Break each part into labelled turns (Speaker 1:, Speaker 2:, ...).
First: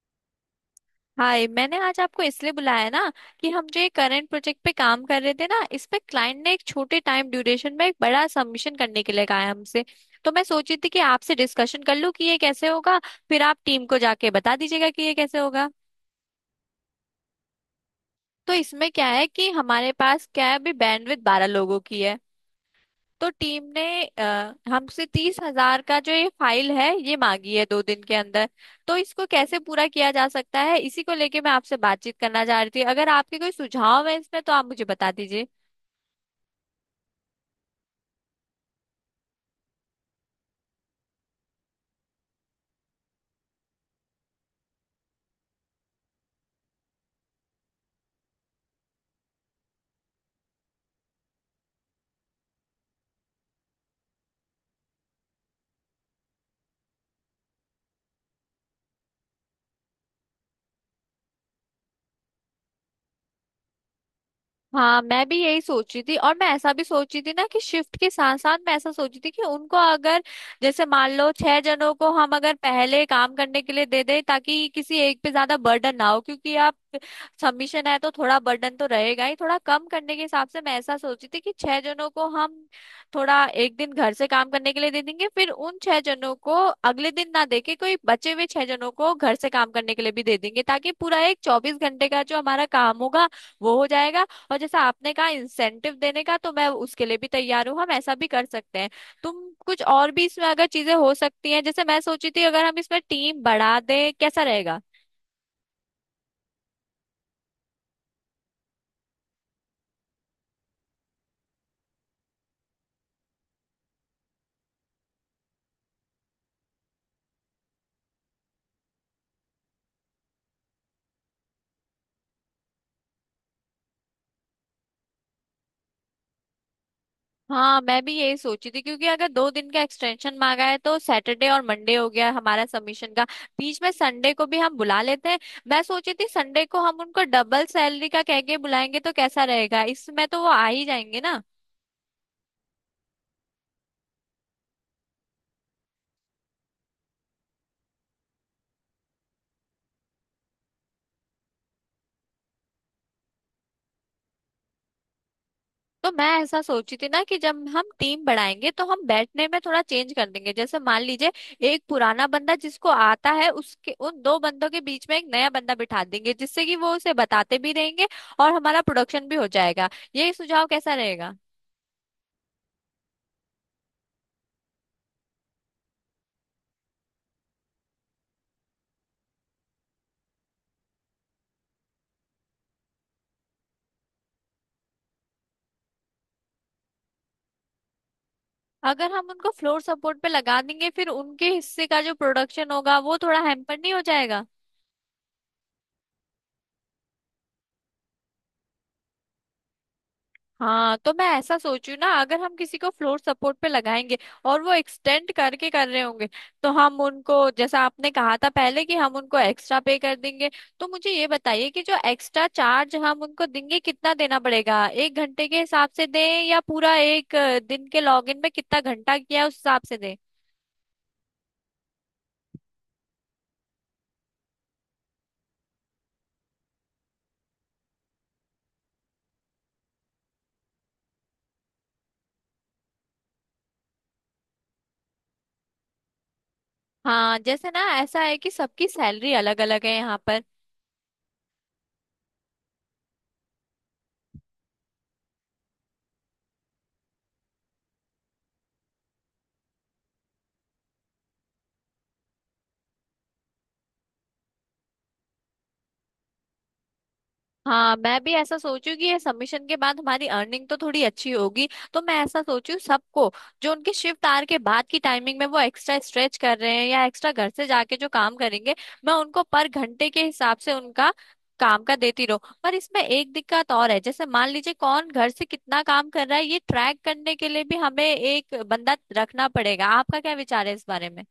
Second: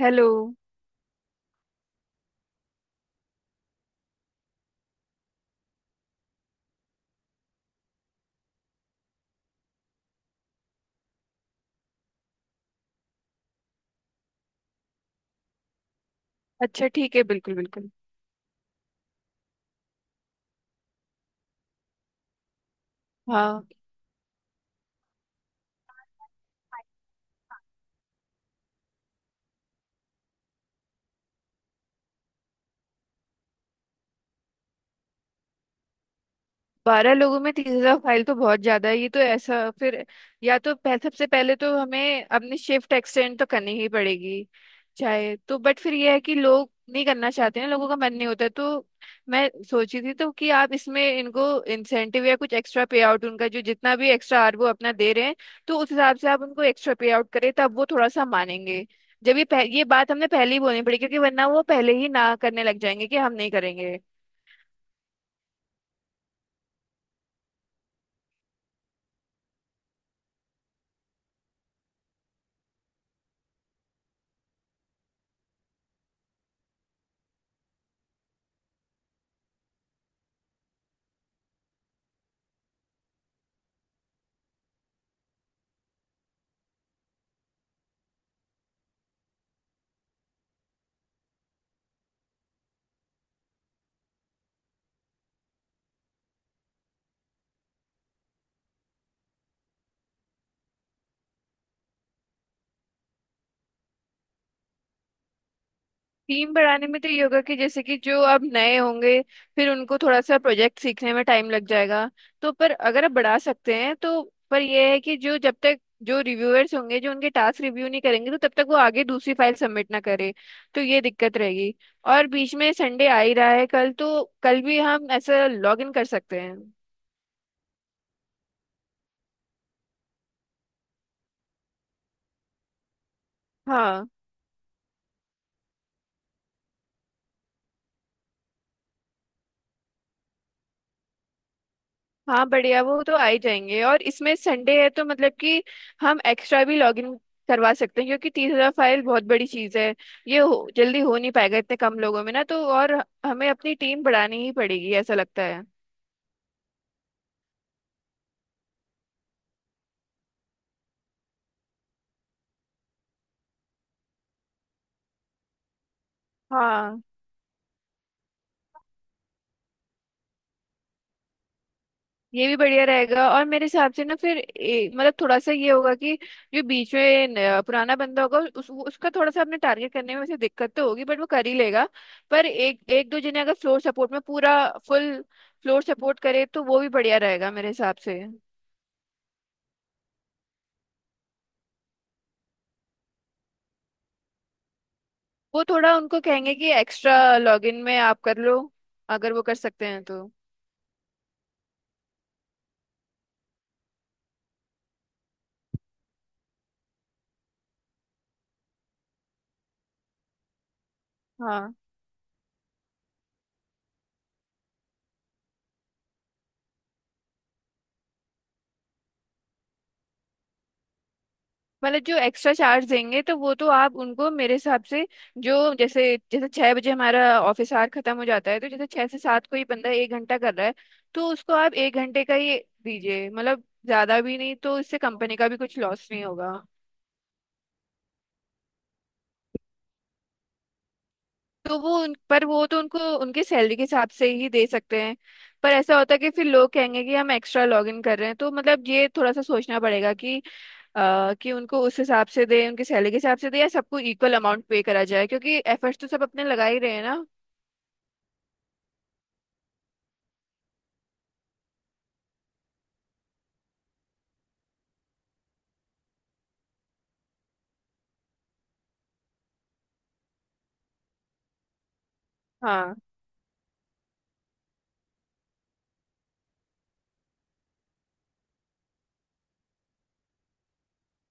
Speaker 1: Hello.
Speaker 2: Hi, मैंने आज आपको इसलिए बुलाया ना कि हम जो ये करंट प्रोजेक्ट पे काम कर रहे थे ना, इस पे क्लाइंट ने एक छोटे टाइम ड्यूरेशन में एक बड़ा सबमिशन करने के लिए कहा है हमसे। तो मैं सोची थी कि आपसे डिस्कशन कर लूं कि ये कैसे होगा, फिर आप टीम को जाके बता दीजिएगा कि ये कैसे होगा।
Speaker 1: अच्छा, ठीक है, बिल्कुल बिल्कुल।
Speaker 2: तो इसमें क्या है कि हमारे पास क्या है, अभी बैंडविड्थ 12 लोगों की है। तो टीम
Speaker 1: हाँ।
Speaker 2: ने हमसे 30,000 का जो ये फाइल है ये मांगी है 2 दिन के अंदर। तो इसको कैसे पूरा किया जा सकता है, इसी को लेके मैं आपसे बातचीत करना चाह रही थी। अगर आपके कोई सुझाव है इसमें तो आप मुझे बता दीजिए।
Speaker 1: 12 लोगों में 30,000 फाइल तो बहुत ज्यादा है, ये तो ऐसा फिर सबसे पहले तो हमें अपनी शिफ्ट एक्सटेंड तो करनी ही पड़ेगी चाहे तो, बट फिर ये है कि लोग नहीं करना चाहते हैं, लोगों का मन नहीं होता है। तो मैं सोची थी तो कि आप इसमें इनको इंसेंटिव या कुछ एक्स्ट्रा पे आउट उनका जो जितना भी एक्स्ट्रा आर वो अपना दे रहे हैं, तो उस हिसाब से आप उनको एक्स्ट्रा पे आउट करें तब वो थोड़ा सा मानेंगे। जब ये ये बात हमने पहले ही बोलनी पड़ेगी क्योंकि वरना वो पहले ही ना करने लग जाएंगे कि हम नहीं करेंगे।
Speaker 2: हाँ, मैं भी यही सोच रही थी, और मैं ऐसा भी सोच रही थी ना कि शिफ्ट के साथ साथ मैं ऐसा सोच रही थी कि उनको अगर, जैसे मान लो, 6 जनों को हम अगर पहले काम करने के लिए दे दें ताकि किसी एक पे ज्यादा बर्डन ना हो। क्योंकि आप, सबमिशन है तो थोड़ा बर्डन तो रहेगा ही, थोड़ा कम करने के हिसाब से मैं ऐसा सोची थी कि 6 जनों को हम थोड़ा एक दिन घर से काम करने के लिए दे देंगे, फिर उन 6 जनों को अगले दिन ना देके कोई बचे हुए 6 जनों को घर से काम करने के लिए भी दे देंगे, ताकि पूरा एक 24 घंटे का जो हमारा काम होगा वो हो जाएगा। और जैसा आपने कहा इंसेंटिव देने का, तो मैं उसके लिए भी तैयार हूँ, हम ऐसा भी कर सकते हैं। तुम कुछ और भी इसमें अगर चीजें हो सकती हैं, जैसे मैं सोची थी अगर हम इसमें टीम बढ़ा दें, कैसा रहेगा?
Speaker 1: टीम बढ़ाने में तो योगा के जैसे कि जो अब नए होंगे, फिर उनको थोड़ा सा प्रोजेक्ट सीखने में टाइम लग जाएगा, तो पर अगर आप बढ़ा सकते हैं तो। पर यह है कि जो जब तक जो रिव्यूअर्स होंगे जो उनके टास्क रिव्यू नहीं करेंगे तो तब तक वो आगे दूसरी फाइल सबमिट ना करे, तो ये दिक्कत रहेगी। और बीच में संडे आ ही रहा है, कल तो कल भी हम ऐसा लॉग इन कर सकते हैं।
Speaker 2: हाँ, मैं भी यही सोची थी क्योंकि अगर 2 दिन का एक्सटेंशन मांगा है, तो सैटरडे और मंडे हो गया हमारा सबमिशन का। बीच में
Speaker 1: हाँ।
Speaker 2: संडे को भी हम बुला लेते हैं। मैं सोची थी संडे को हम उनको डबल सैलरी का कह के बुलाएंगे, तो कैसा रहेगा इसमें? तो वो आ ही जाएंगे ना।
Speaker 1: हाँ, बढ़िया, वो तो आ ही जाएंगे और इसमें संडे है तो मतलब कि हम एक्स्ट्रा भी लॉग इन करवा सकते हैं क्योंकि 30,000 फाइल बहुत बड़ी चीज़ है। जल्दी हो नहीं पाएगा इतने कम लोगों में ना, तो और हमें अपनी टीम बढ़ानी ही पड़ेगी ऐसा लगता है।
Speaker 2: तो मैं ऐसा सोची थी ना कि जब हम टीम बढ़ाएंगे तो हम बैठने में थोड़ा चेंज कर देंगे। जैसे मान लीजिए, एक पुराना बंदा जिसको आता है उसके, उन 2 बंदों के बीच में एक नया बंदा बिठा देंगे, जिससे कि वो
Speaker 1: हाँ,
Speaker 2: उसे बताते भी रहेंगे और हमारा प्रोडक्शन भी हो जाएगा। ये सुझाव कैसा रहेगा?
Speaker 1: ये भी बढ़िया रहेगा और मेरे हिसाब से ना फिर मतलब थोड़ा सा ये होगा कि जो बीच में पुराना बंदा होगा उसका थोड़ा सा अपने टारगेट करने में वैसे दिक्कत तो होगी बट वो कर ही लेगा। पर एक एक दो जने अगर फ्लोर सपोर्ट में पूरा फुल फ्लोर सपोर्ट करे तो वो भी बढ़िया रहेगा मेरे हिसाब से।
Speaker 2: अगर हम उनको फ्लोर सपोर्ट पे लगा देंगे, फिर उनके हिस्से का जो प्रोडक्शन होगा वो थोड़ा हैम्पर नहीं हो जाएगा?
Speaker 1: वो थोड़ा उनको कहेंगे कि एक्स्ट्रा लॉगिन में आप कर लो अगर वो कर सकते हैं तो।
Speaker 2: हाँ, तो मैं ऐसा सोचू ना, अगर हम किसी को फ्लोर सपोर्ट पे लगाएंगे और वो एक्सटेंड करके कर रहे होंगे, तो हम उनको जैसा आपने कहा था पहले, कि हम उनको एक्स्ट्रा पे कर देंगे। तो मुझे ये बताइए
Speaker 1: हाँ।
Speaker 2: कि जो एक्स्ट्रा चार्ज हम उनको देंगे कितना देना पड़ेगा, एक घंटे के हिसाब से दें या पूरा एक दिन के लॉगिन में कितना घंटा किया है उस हिसाब से दें?
Speaker 1: मतलब जो एक्स्ट्रा चार्ज देंगे तो वो तो आप उनको मेरे हिसाब से, जो जैसे जैसे 6 बजे हमारा ऑफिस आवर खत्म हो जाता है तो जैसे 6 से 7 कोई बंदा 1 घंटा कर रहा है तो उसको आप 1 घंटे का ही दीजिए, मतलब ज्यादा भी नहीं, तो इससे कंपनी का भी कुछ लॉस नहीं होगा।
Speaker 2: हाँ, जैसे ना ऐसा है कि सबकी सैलरी अलग अलग है यहाँ पर।
Speaker 1: तो वो उन पर वो तो उनको उनकी सैलरी के हिसाब से ही दे सकते हैं, पर ऐसा होता है कि फिर लोग कहेंगे कि हम एक्स्ट्रा लॉग इन कर रहे हैं, तो मतलब ये थोड़ा सा सोचना पड़ेगा कि कि उनको उस हिसाब से दे उनकी सैलरी के हिसाब से दे या सबको इक्वल अमाउंट पे करा जाए क्योंकि एफर्ट्स तो सब अपने लगा ही रहे हैं ना।
Speaker 2: हाँ, मैं भी ऐसा सोचू कि ये सबमिशन के बाद हमारी अर्निंग तो थोड़ी अच्छी होगी। तो मैं ऐसा सोचू, सबको जो उनके शिफ्ट आर के बाद की टाइमिंग में वो एक्स्ट्रा स्ट्रेच कर रहे हैं या एक्स्ट्रा घर से जाके जो काम करेंगे, मैं उनको पर घंटे के हिसाब से उनका काम का देती रहूं। पर
Speaker 1: हाँ।
Speaker 2: इसमें एक दिक्कत और है, जैसे मान लीजिए कौन घर से कितना काम कर रहा है ये ट्रैक करने के लिए भी हमें एक बंदा रखना पड़ेगा। आपका क्या विचार है इस बारे में?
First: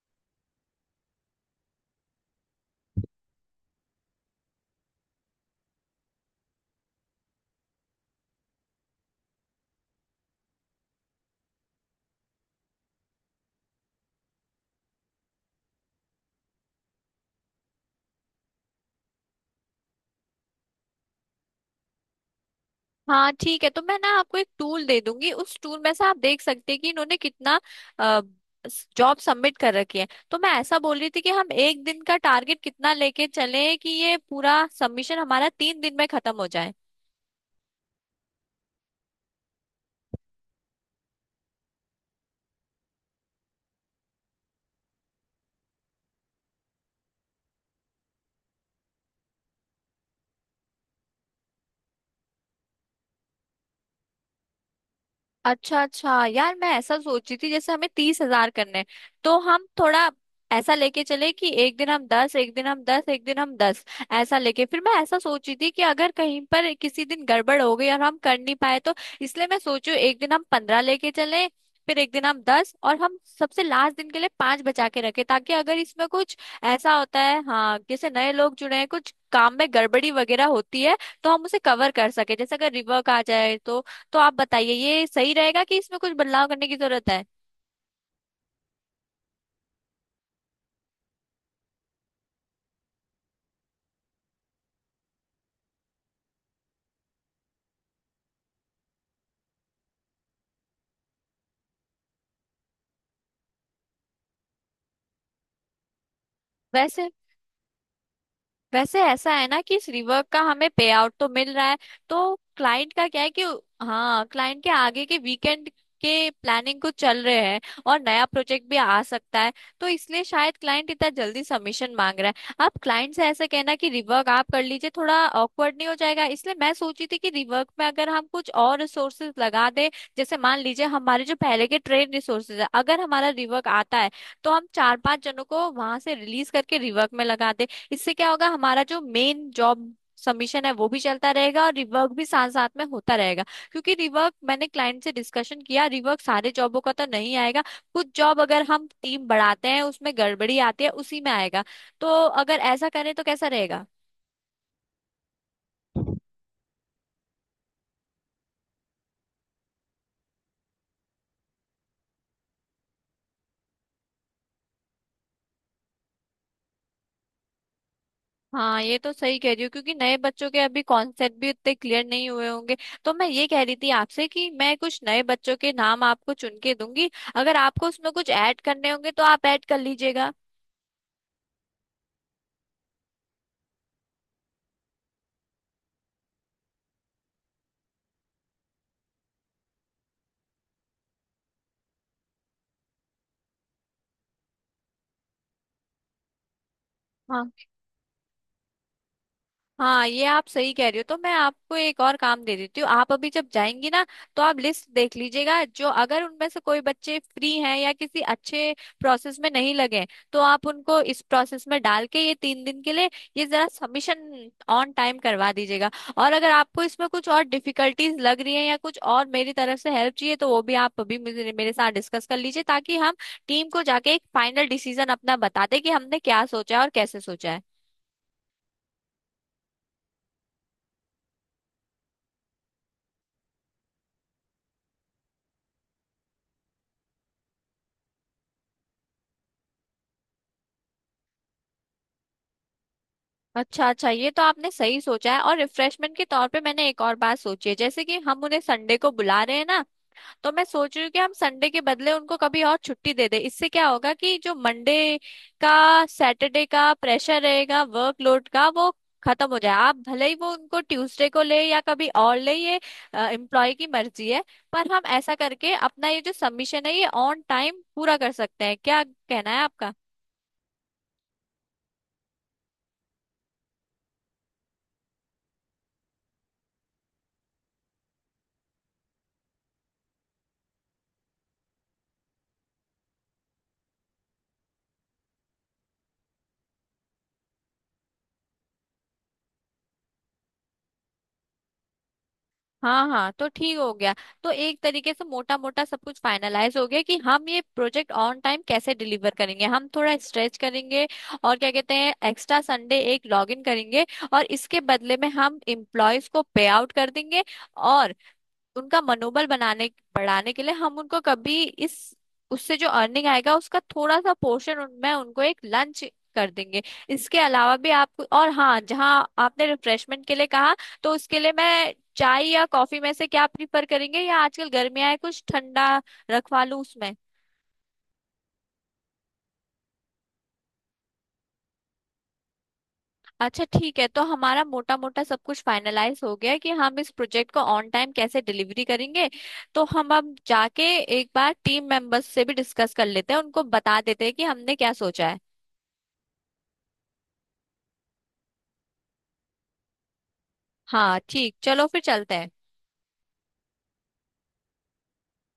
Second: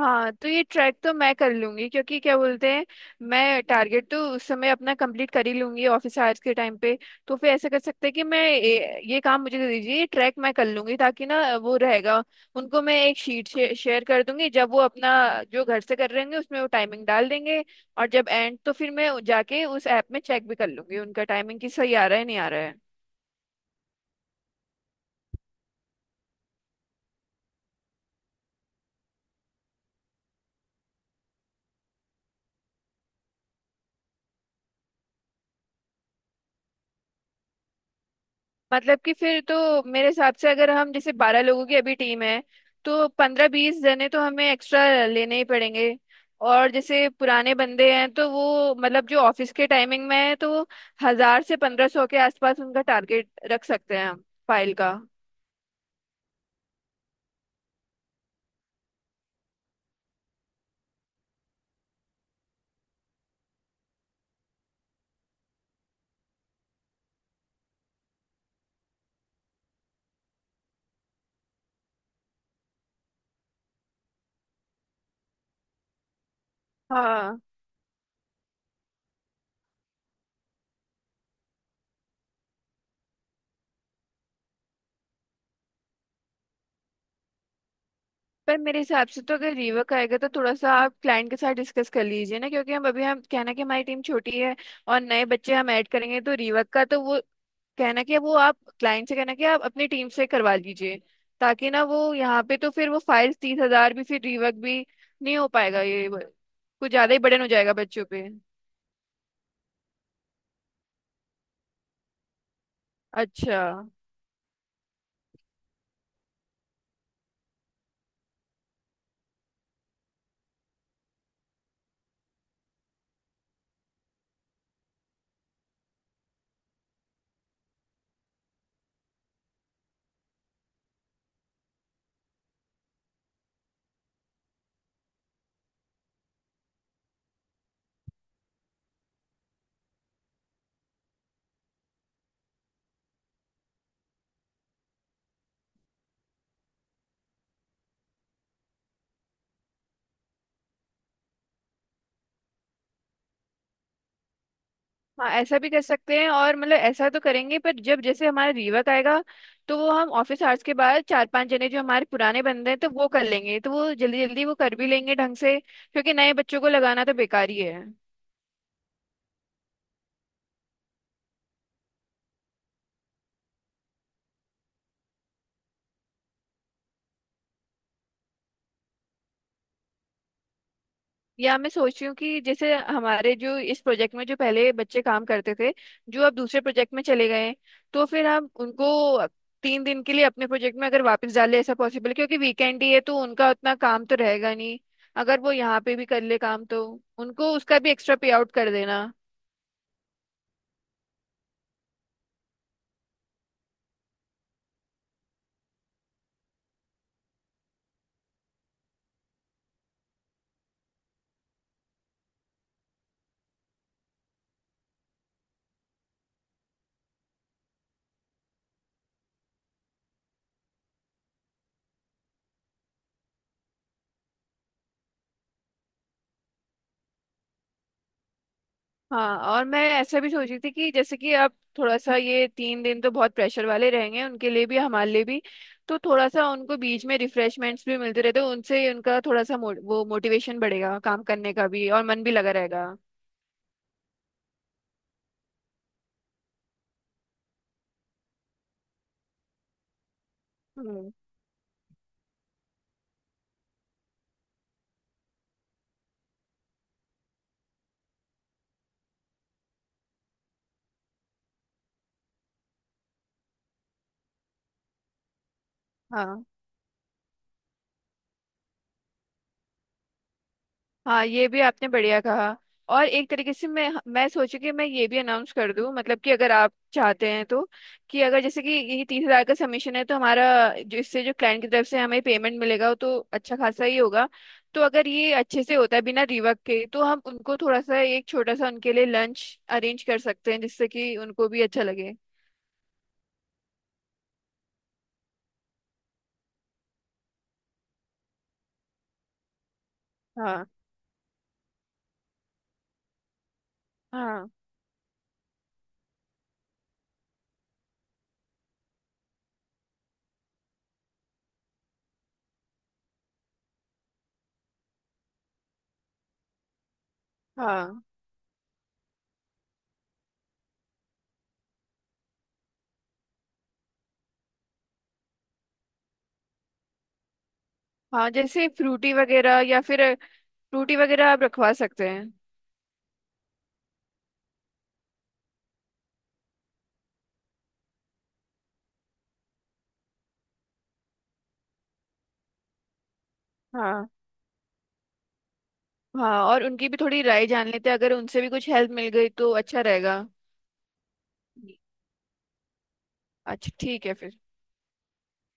Speaker 1: हाँ, तो ये ट्रैक तो मैं कर लूंगी क्योंकि क्या बोलते हैं, मैं टारगेट तो उस समय अपना कंप्लीट कर ही लूंगी ऑफिस आवर्स के टाइम पे, तो फिर ऐसा कर सकते हैं कि मैं ये काम मुझे दे दीजिए, ये ट्रैक मैं कर लूंगी ताकि ना वो रहेगा। उनको मैं एक शीट शेयर कर दूंगी जब वो अपना जो घर से कर रहे होंगे उसमें वो टाइमिंग डाल देंगे और जब एंड तो फिर मैं जाके उस ऐप में चेक भी कर लूंगी उनका टाइमिंग कि सही आ रहा है नहीं आ रहा है।
Speaker 2: हाँ ठीक है, तो मैं ना आपको एक टूल दे दूंगी, उस टूल में से आप देख सकते हैं कि इन्होंने कितना जॉब सबमिट कर रखी है। तो मैं ऐसा बोल रही थी कि हम एक दिन का टारगेट कितना लेके चले कि ये पूरा सबमिशन हमारा 3 दिन में खत्म हो जाए।
Speaker 1: मतलब कि फिर तो मेरे हिसाब से अगर हम जैसे 12 लोगों की अभी टीम है तो 15-20 जने तो हमें एक्स्ट्रा लेने ही पड़ेंगे, और जैसे पुराने बंदे हैं तो वो मतलब जो ऑफिस के टाइमिंग में है तो वो 1,000 से 1,500 के आसपास उनका टारगेट रख सकते हैं हम, फाइल का।
Speaker 2: अच्छा अच्छा यार, मैं ऐसा सोची थी, जैसे हमें 30,000 करने हैं, तो हम थोड़ा ऐसा लेके चले कि एक दिन हम 10, एक दिन हम दस, एक दिन हम दस। ऐसा लेके फिर मैं ऐसा सोची थी कि अगर कहीं पर किसी दिन गड़बड़ हो गई और हम कर नहीं पाए, तो इसलिए मैं सोचू एक दिन हम 15 लेके चले, फिर एक दिन हम दस, और हम सबसे लास्ट दिन के लिए 5 बचा के रखें, ताकि अगर इसमें कुछ ऐसा होता है,
Speaker 1: हाँ।
Speaker 2: हाँ जैसे नए लोग जुड़े हैं, कुछ काम में गड़बड़ी वगैरह होती है तो हम उसे कवर कर सके। जैसे अगर रिवर्क आ जाए तो आप बताइए ये सही रहेगा कि इसमें कुछ बदलाव करने की जरूरत है?
Speaker 1: पर मेरे हिसाब से तो अगर रीवर्क आएगा तो थोड़ा सा आप क्लाइंट के साथ डिस्कस कर लीजिए ना, क्योंकि हम अभी हम कहना कि हमारी टीम छोटी है और नए बच्चे हम ऐड करेंगे तो रीवर्क का तो वो कहना कि वो आप क्लाइंट से कहना कि आप अपनी टीम से करवा लीजिए, ताकि ना वो यहाँ पे तो फिर वो फाइल्स 30,000 भी फिर रिवर्क भी नहीं हो पाएगा कुछ
Speaker 2: वैसे
Speaker 1: ज्यादा ही बर्डन हो जाएगा बच्चों पे।
Speaker 2: वैसे ऐसा है ना कि इस रिवर्क का हमें पे आउट तो मिल रहा है। तो क्लाइंट का क्या है कि,
Speaker 1: अच्छा।
Speaker 2: हाँ, क्लाइंट के आगे के वीकेंड के प्लानिंग कुछ चल रहे हैं और नया प्रोजेक्ट भी आ सकता है, तो इसलिए शायद क्लाइंट इतना जल्दी सबमिशन मांग रहा है। आप क्लाइंट से ऐसे कहना कि रिवर्क आप कर लीजिए, थोड़ा ऑकवर्ड नहीं हो जाएगा? इसलिए मैं सोची थी कि रिवर्क में अगर हम कुछ और रिसोर्सेज लगा दें, जैसे मान लीजिए हमारे जो पहले के ट्रेन रिसोर्सेज है, अगर हमारा रिवर्क आता है तो हम 4-5 जनों को वहां से रिलीज करके रिवर्क में लगा दें। इससे क्या होगा, हमारा जो मेन जॉब सबमिशन है वो भी चलता रहेगा और रिवर्क भी साथ साथ में होता रहेगा। क्योंकि रिवर्क मैंने क्लाइंट से डिस्कशन किया, रिवर्क सारे जॉबों का तो नहीं आएगा, कुछ जॉब अगर हम टीम बढ़ाते हैं उसमें गड़बड़ी आती है उसी में आएगा। तो अगर ऐसा करें तो कैसा रहेगा?
Speaker 1: हाँ, ऐसा भी कर सकते हैं और मतलब ऐसा तो करेंगे, पर जब जैसे हमारा रीवर्क आएगा तो वो हम ऑफिस आवर्स के बाद 4-5 जने जो हमारे पुराने बंदे हैं तो वो कर लेंगे, तो वो जल्दी जल्दी वो कर भी लेंगे ढंग से क्योंकि नए बच्चों को लगाना तो बेकार ही है।
Speaker 2: हाँ ये तो सही कह रही हो, क्योंकि नए बच्चों के अभी कॉन्सेप्ट भी उतने क्लियर नहीं हुए होंगे। तो मैं ये कह रही थी आपसे कि मैं कुछ नए बच्चों के नाम आपको चुन के दूंगी, अगर आपको उसमें कुछ ऐड करने होंगे तो आप ऐड कर लीजिएगा।
Speaker 1: या मैं सोच रही हूँ कि जैसे हमारे जो इस प्रोजेक्ट में जो पहले बच्चे काम करते थे, जो अब दूसरे प्रोजेक्ट में चले गए हैं, तो फिर हम उनको 3 दिन के लिए अपने प्रोजेक्ट में अगर वापस डाले ऐसा पॉसिबल है क्योंकि वीकेंड ही है तो उनका उतना काम तो रहेगा नहीं, अगर वो यहाँ पे भी कर ले काम तो
Speaker 2: हाँ
Speaker 1: उनको उसका भी एक्स्ट्रा पे आउट कर देना।
Speaker 2: हाँ ये आप सही कह रही हो, तो मैं आपको एक और काम दे देती हूँ। आप अभी जब जाएंगी ना, तो आप लिस्ट देख लीजिएगा, जो अगर उनमें से कोई बच्चे फ्री हैं या किसी अच्छे प्रोसेस में नहीं लगे हैं, तो आप उनको इस प्रोसेस में डाल के ये 3 दिन के लिए ये जरा सबमिशन ऑन टाइम करवा दीजिएगा। और अगर आपको इसमें कुछ और डिफिकल्टीज लग रही है या कुछ और मेरी तरफ से हेल्प चाहिए, तो वो भी आप अभी मुझे, मेरे साथ डिस्कस कर लीजिए, ताकि हम टीम को जाके एक फाइनल डिसीजन अपना बताते कि हमने क्या सोचा है और कैसे सोचा है।
Speaker 1: हाँ, और मैं ऐसा भी सोच रही थी कि जैसे कि अब थोड़ा सा ये 3 दिन तो बहुत प्रेशर वाले रहेंगे उनके लिए भी हमारे लिए भी, तो थोड़ा सा उनको बीच में रिफ्रेशमेंट्स भी मिलते रहते हैं उनसे उनका थोड़ा सा वो मोटिवेशन बढ़ेगा काम करने का भी और मन भी लगा रहेगा।
Speaker 2: अच्छा अच्छा, ये तो आपने सही सोचा है। और रिफ्रेशमेंट के तौर पे मैंने एक और बात सोची है, जैसे कि हम उन्हें संडे को बुला रहे हैं ना, तो मैं सोच रही हूँ
Speaker 1: हम्म।
Speaker 2: कि हम संडे के बदले उनको कभी और छुट्टी दे दे। इससे क्या होगा कि जो मंडे का, सैटरडे का प्रेशर रहेगा वर्कलोड का वो खत्म हो जाए। आप भले ही वो उनको ट्यूसडे को ले या कभी और ले, ये एम्प्लॉय की मर्जी है। पर हम ऐसा करके अपना ये जो
Speaker 1: हाँ।
Speaker 2: सबमिशन है ये ऑन टाइम पूरा कर सकते हैं, क्या कहना है आपका?
Speaker 1: हाँ, ये भी आपने बढ़िया कहा, और एक तरीके से मैं सोची कि मैं ये भी अनाउंस कर दूं मतलब कि अगर आप चाहते हैं तो, कि अगर जैसे कि ये 30,000 का सबमिशन है तो हमारा जो इससे जो क्लाइंट की तरफ से हमें पेमेंट मिलेगा वो तो अच्छा खासा ही होगा, तो अगर ये अच्छे से होता है बिना रिवर्क के तो हम उनको थोड़ा सा एक छोटा सा उनके लिए लंच अरेंज कर सकते हैं जिससे कि उनको भी अच्छा लगे।
Speaker 2: हाँ हाँ, तो ठीक हो गया। तो एक तरीके से मोटा मोटा सब कुछ फाइनलाइज हो गया कि हम ये प्रोजेक्ट ऑन टाइम कैसे डिलीवर करेंगे। हम थोड़ा स्ट्रेच
Speaker 1: हाँ
Speaker 2: करेंगे, और क्या कहते हैं, एक्स्ट्रा संडे एक लॉग इन करेंगे, और
Speaker 1: हाँ।
Speaker 2: इसके बदले में हम एम्प्लॉयज को पे आउट कर देंगे। और उनका मनोबल बनाने, बढ़ाने के लिए हम उनको कभी इस, उससे जो अर्निंग आएगा उसका थोड़ा सा पोर्शन उनमें, उनको एक लंच कर देंगे। इसके अलावा भी
Speaker 1: हाँ
Speaker 2: आप, और हाँ, जहाँ आपने रिफ्रेशमेंट के लिए कहा, तो उसके लिए मैं चाय या कॉफी में से क्या प्रीफर करेंगे, या आजकल गर्मियाँ है कुछ ठंडा रखवा लूँ उसमें?
Speaker 1: हाँ, जैसे फ्रूटी वगैरह या फिर फ्रूटी वगैरह आप रखवा सकते हैं।
Speaker 2: अच्छा ठीक है, तो हमारा मोटा मोटा सब कुछ फाइनलाइज हो गया है कि हम इस प्रोजेक्ट को ऑन टाइम कैसे डिलीवरी करेंगे। तो हम अब जाके एक बार टीम मेंबर्स से भी डिस्कस कर लेते हैं, उनको बता
Speaker 1: हाँ,
Speaker 2: देते हैं कि हमने क्या सोचा है।
Speaker 1: हाँ और उनकी भी थोड़ी राय जान लेते हैं अगर उनसे भी कुछ हेल्प मिल गई तो अच्छा रहेगा।
Speaker 2: हाँ ठीक,
Speaker 1: जी।
Speaker 2: चलो फिर चलते हैं।
Speaker 1: अच्छा, ठीक है फिर।